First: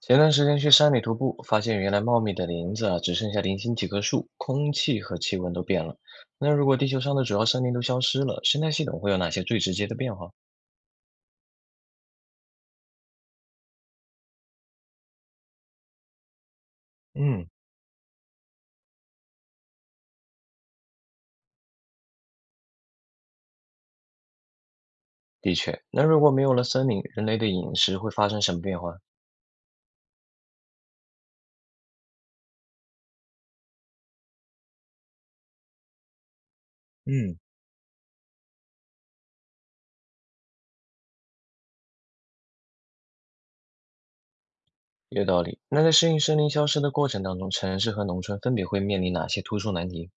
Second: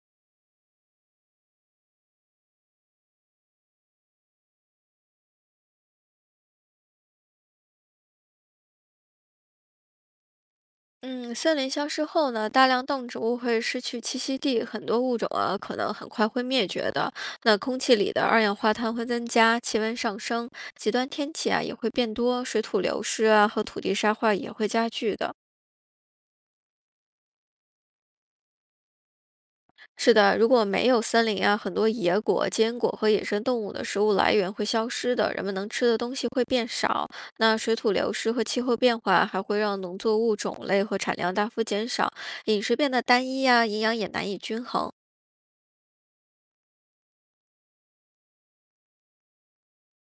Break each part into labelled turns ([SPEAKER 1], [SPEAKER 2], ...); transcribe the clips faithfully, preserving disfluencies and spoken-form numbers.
[SPEAKER 1] 前段时间去山里徒步，发现原来茂密的林子啊，只剩下零星几棵树，空气和气温都变了。那如果地球上的主要森林都消失了，生态系统会有哪些最直接的变化？
[SPEAKER 2] 嗯，森林消失后呢，大量动植物会失去栖息地，很多物种啊可能很快会灭绝的。
[SPEAKER 1] 嗯，
[SPEAKER 2] 那空气里的二氧化碳会增加，气温上升，极端天气啊也会变多，水土流失啊和土地沙化也会加剧的。
[SPEAKER 1] 的确，那如果没有了森林，人类的饮食会发生什么变化？
[SPEAKER 2] 是的，如果没有森林啊，很多野果、坚果和野生动物的食物来源会消失的，人们能吃的东西会变少。
[SPEAKER 1] 嗯，
[SPEAKER 2] 那水土流失和气候变化还会让农作物种类和产量大幅减少，饮食变得单一啊，营养也难以均衡。
[SPEAKER 1] 有道理。那在适应森林消失的过程当中，城市和农村分别会面临哪些突出难题？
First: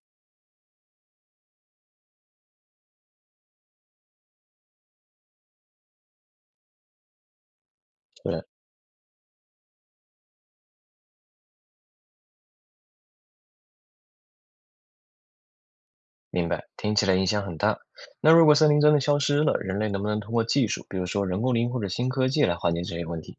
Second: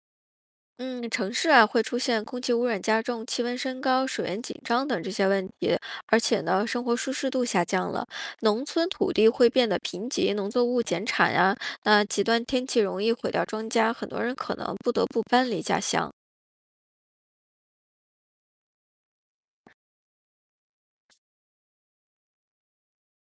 [SPEAKER 2] 嗯，城市啊会出现空气污染加重、气温升高、水源紧张等这些问题，而且呢，生活舒适度下降了，
[SPEAKER 1] 对，
[SPEAKER 2] 农村土地会变得贫瘠，农作物减产呀。那极端天气容易毁掉庄稼，很多人可能不得不搬离家乡。
[SPEAKER 1] 明白，听起来影响很大。那如果森林真的消失了，人类能不能通过技术，比如说人工林或者新科技来缓解这些问题？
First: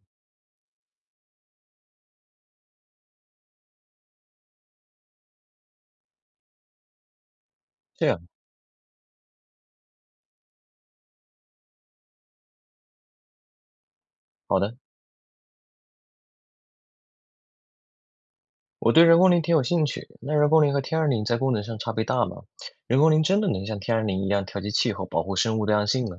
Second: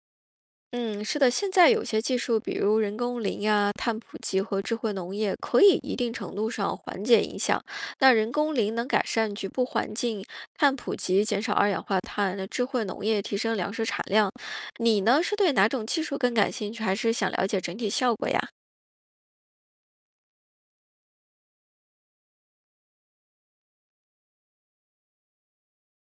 [SPEAKER 2] 嗯，是的，现在有些技术，比如人工林呀、碳捕集和智慧农业，可以一定程度上缓解影响。
[SPEAKER 1] 这
[SPEAKER 2] 那
[SPEAKER 1] 样，
[SPEAKER 2] 人工林能改善局部环境，碳捕集减少二氧化碳，那智慧农业提升粮食产量。
[SPEAKER 1] 好的。
[SPEAKER 2] 你呢，是对哪种技术更感兴趣，还是想了解整体效果呀？
[SPEAKER 1] 我对人工林挺有兴趣。那人工林和天然林在功能上差别大吗？人工林真的能像天然林一样调节气候、保护生物多样性吗？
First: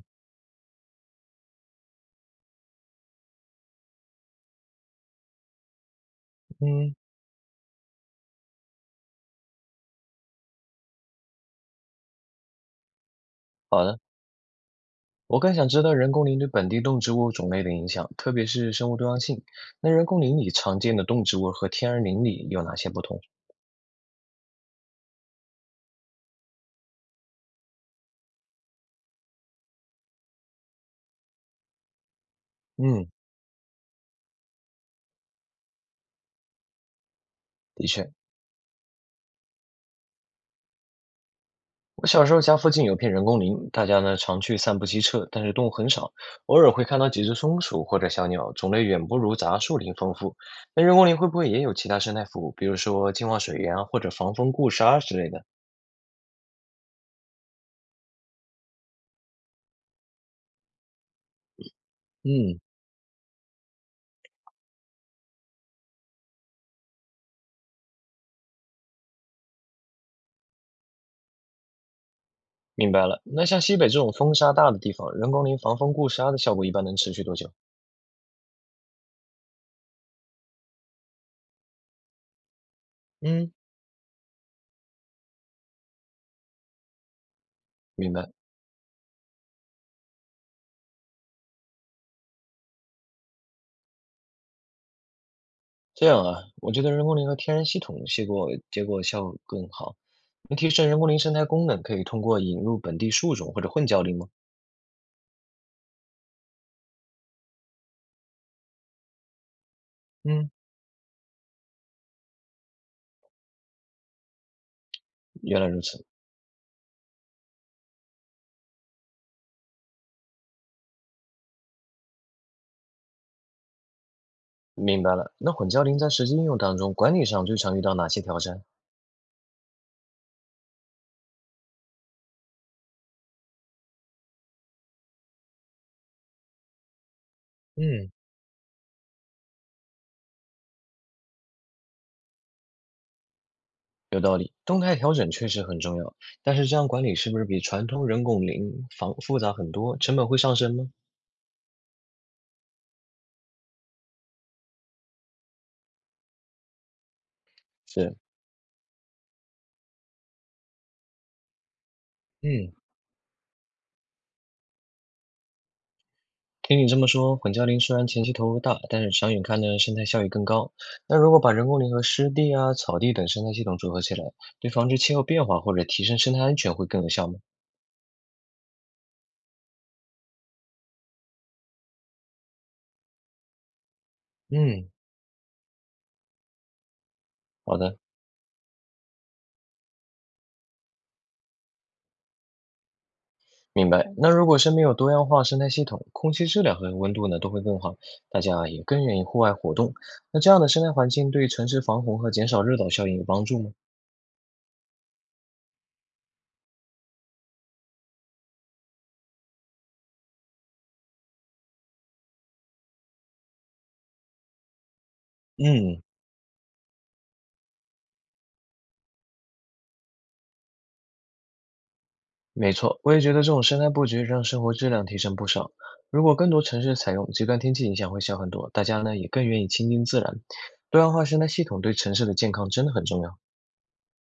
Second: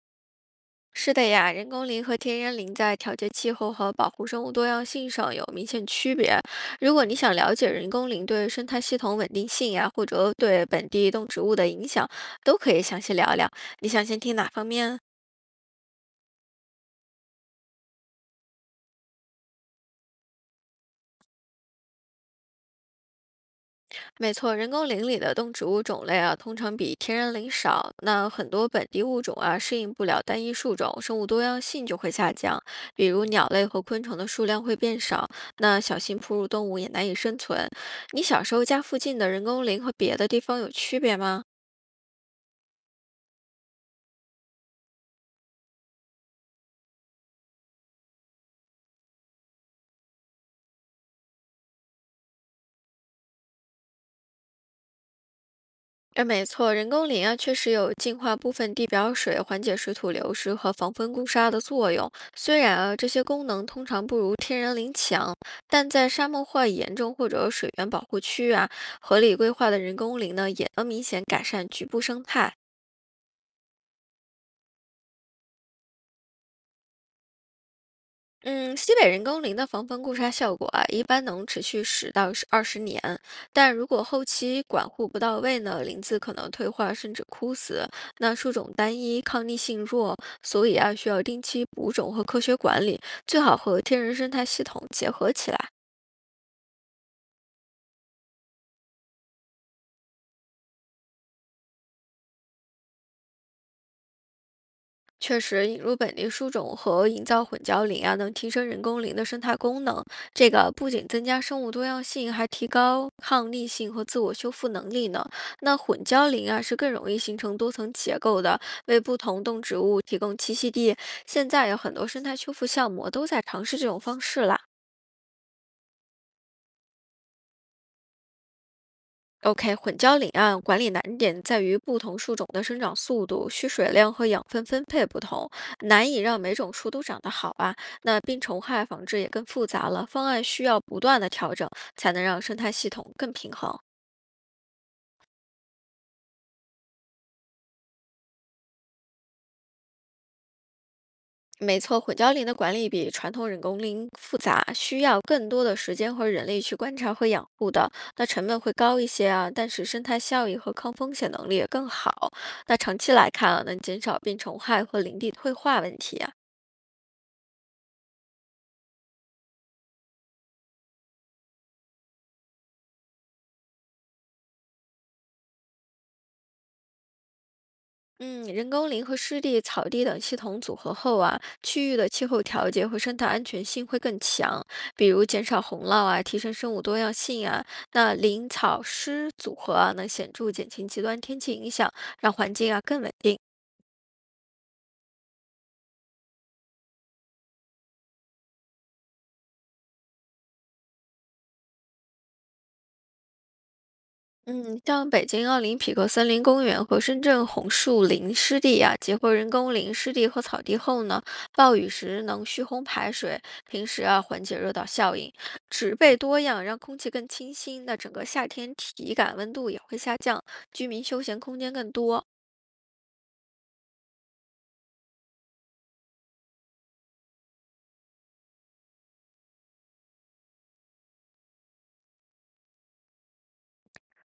[SPEAKER 2] 是的呀，人工林和天然林在调节气候和保护生物多样性上有明显区别。如
[SPEAKER 1] 嗯，
[SPEAKER 2] 果你想了解人工林对生态系统稳定性呀，或者对本地动植物的影响，都可以详细聊聊。你想先听哪方面？
[SPEAKER 1] 我更想知道人工林对本地动植物种类的影响，特别是生物多样性。那人工林里常见的动植物和天然林里有哪些不同？
[SPEAKER 2] 没错，人工林里的动植物种类啊，通常比天然林少。那很多本地物种啊，适应不了单一树种，生物多样性就会下降。比
[SPEAKER 1] 嗯，
[SPEAKER 2] 如鸟类和昆虫的数量会变少，那小型哺乳动物也难以生存。
[SPEAKER 1] 的确。
[SPEAKER 2] 你小时候家附近的人工林和别的地方有区别吗？
[SPEAKER 1] 我小时候家附近有片人工林，大家呢常去散步骑车，但是动物很少，偶尔会看到几只松鼠或者小鸟，种类远不如杂树林丰富。那人工林会不会也有其他生态服务，比如说净化水源啊，或者防风固沙之类的？
[SPEAKER 2] 哎，没错，人工林啊，确实有净化部分地表水、缓解水土流失和防风固沙的作用。虽
[SPEAKER 1] 嗯，
[SPEAKER 2] 然啊，这些功能通常不如天然林强，但在沙漠化严重或者水源保护区啊，合理规划的人工林呢，也能明显改善局部生态。
[SPEAKER 1] 明白了。那像西北这种风沙大的地方，人工林防风固沙的效果一般能持续多久？
[SPEAKER 2] 嗯，西北人工林的防风固沙效果啊，一般能持续十到二十年，
[SPEAKER 1] 嗯，
[SPEAKER 2] 但如果后期管护不到位呢，林子可能退化甚至枯死。
[SPEAKER 1] 明白。
[SPEAKER 2] 那树种单一，抗逆性弱，所以啊，需要定期补种和科学管理，最好和天然生态系统结合起来。
[SPEAKER 1] 这样啊，我觉得人工林和天然系统结果结果效果更好。能提升人工林生态功能，可以通过引入本地树种或者混交林吗？
[SPEAKER 2] 确实，引入本地树种和营造混交林啊，能提升人工林的生态功能。这
[SPEAKER 1] 嗯，
[SPEAKER 2] 个不仅增加生物多样性，还提高抗逆性和自我修复能力呢。
[SPEAKER 1] 原来
[SPEAKER 2] 那
[SPEAKER 1] 如
[SPEAKER 2] 混
[SPEAKER 1] 此。
[SPEAKER 2] 交林啊，是更容易形成多层结构的，为不同动植物提供栖息地。现在有很多生态修复项目都在尝试这种方式啦。
[SPEAKER 1] 明白了。那混交林在实际应用当中，管理上最常遇到哪些挑战？
[SPEAKER 2] OK，混交林岸管理难点在于不同树种的生长速度、需水量和养分分配不同，难以让每种树都长得好啊。
[SPEAKER 1] 嗯，
[SPEAKER 2] 那病虫害防治也更复杂了，方案需要不断的调整，才能让生态系统更平衡。
[SPEAKER 1] 有道理，动态调整确实很重要，但是这样管理是不是比传统人工林防复杂很多，成本会上升吗？
[SPEAKER 2] 没错，混交林的管理比传统人工林复杂，需要更多的时间和人力去观察和养护的，
[SPEAKER 1] 是，
[SPEAKER 2] 那成本会高一些啊，但是生态效益和抗风险能力也更好。
[SPEAKER 1] 嗯，
[SPEAKER 2] 那长期来看啊，能减少病虫害和林地退化问题啊。
[SPEAKER 1] 听你这么说，混交林虽然前期投入大，但是长远看呢，生态效益更高。那如果把人工林和湿地啊、草地等生态系统组合起来，对防治气候变化或者提升生态安全会更有效吗？
[SPEAKER 2] 嗯，人工林和湿地、草地等系统组合后啊，区域的气候调节和生态安全性会更强，
[SPEAKER 1] 嗯，
[SPEAKER 2] 比如减少洪涝啊，提升生物多样性啊。
[SPEAKER 1] 好的。
[SPEAKER 2] 那林草湿组合啊，能显著减轻极端天气影响，让环境啊更稳定。
[SPEAKER 1] 明白。那如果身边有多样化生态系统，空气质量和温度呢都会更好，大家也更愿意户外活动。那这样的生态环境对城市防洪和减少热岛效应有帮助吗？
[SPEAKER 2] 嗯，像北京奥林匹克森林公园和深圳红树林湿地啊，结合人工林湿地和草地后呢，暴雨时能蓄洪排水，平时啊缓解热岛效应，植
[SPEAKER 1] 嗯，
[SPEAKER 2] 被多样，让空气更清新，那整个夏天体感温度也会下降，居民休闲空间更多。
[SPEAKER 1] 没错，我也觉得这种生态布局让生活质量提升不少。如果更多城市采用，极端天气影响会小很多，大家呢也更愿意亲近自然。多样化生态系统对城市的健康真的很重要。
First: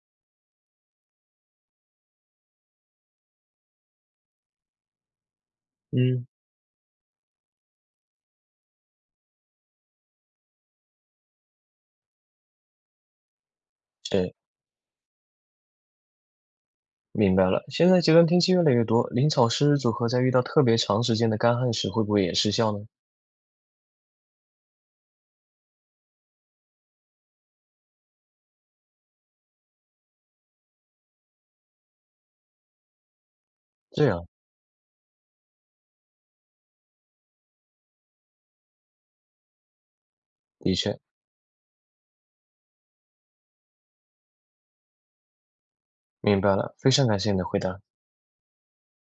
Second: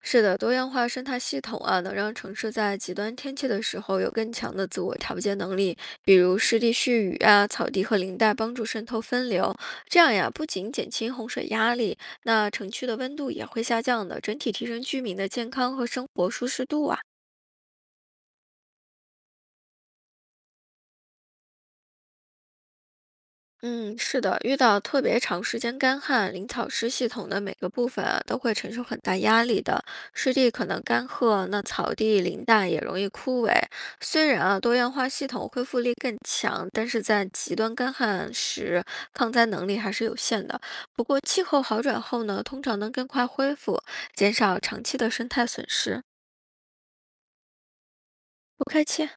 [SPEAKER 2] 是的，多样化生态系统啊，能让城市在极端天气的时候有更强的自我调节能力，比
[SPEAKER 1] 嗯，
[SPEAKER 2] 如湿地蓄雨啊、草地和林带帮助渗透分流，这样呀，不仅减轻洪水压力，那城区的温度也会下降的，
[SPEAKER 1] 是，
[SPEAKER 2] 整体提升居民的健康和生活舒适度啊。
[SPEAKER 1] 明白了。现在极端天气越来越多，林草湿组合在遇到特别长时间的干旱时，会不会也失效呢？
[SPEAKER 2] 嗯，是的，遇到特别长时间干旱，灵草湿系统的每个部分啊都会承受很大压力的。湿地可能干涸，那草地、林带也容易枯萎。
[SPEAKER 1] 这
[SPEAKER 2] 虽
[SPEAKER 1] 样。
[SPEAKER 2] 然啊多样化系统恢复力更强，但是在极端干旱时，抗灾能力还是有限的。
[SPEAKER 1] 的确，
[SPEAKER 2] 不过气候好转后呢，通常能更快恢复，减少长期的生态损失。
[SPEAKER 1] 明白了，非常感谢你的回答。
[SPEAKER 2] 不客气。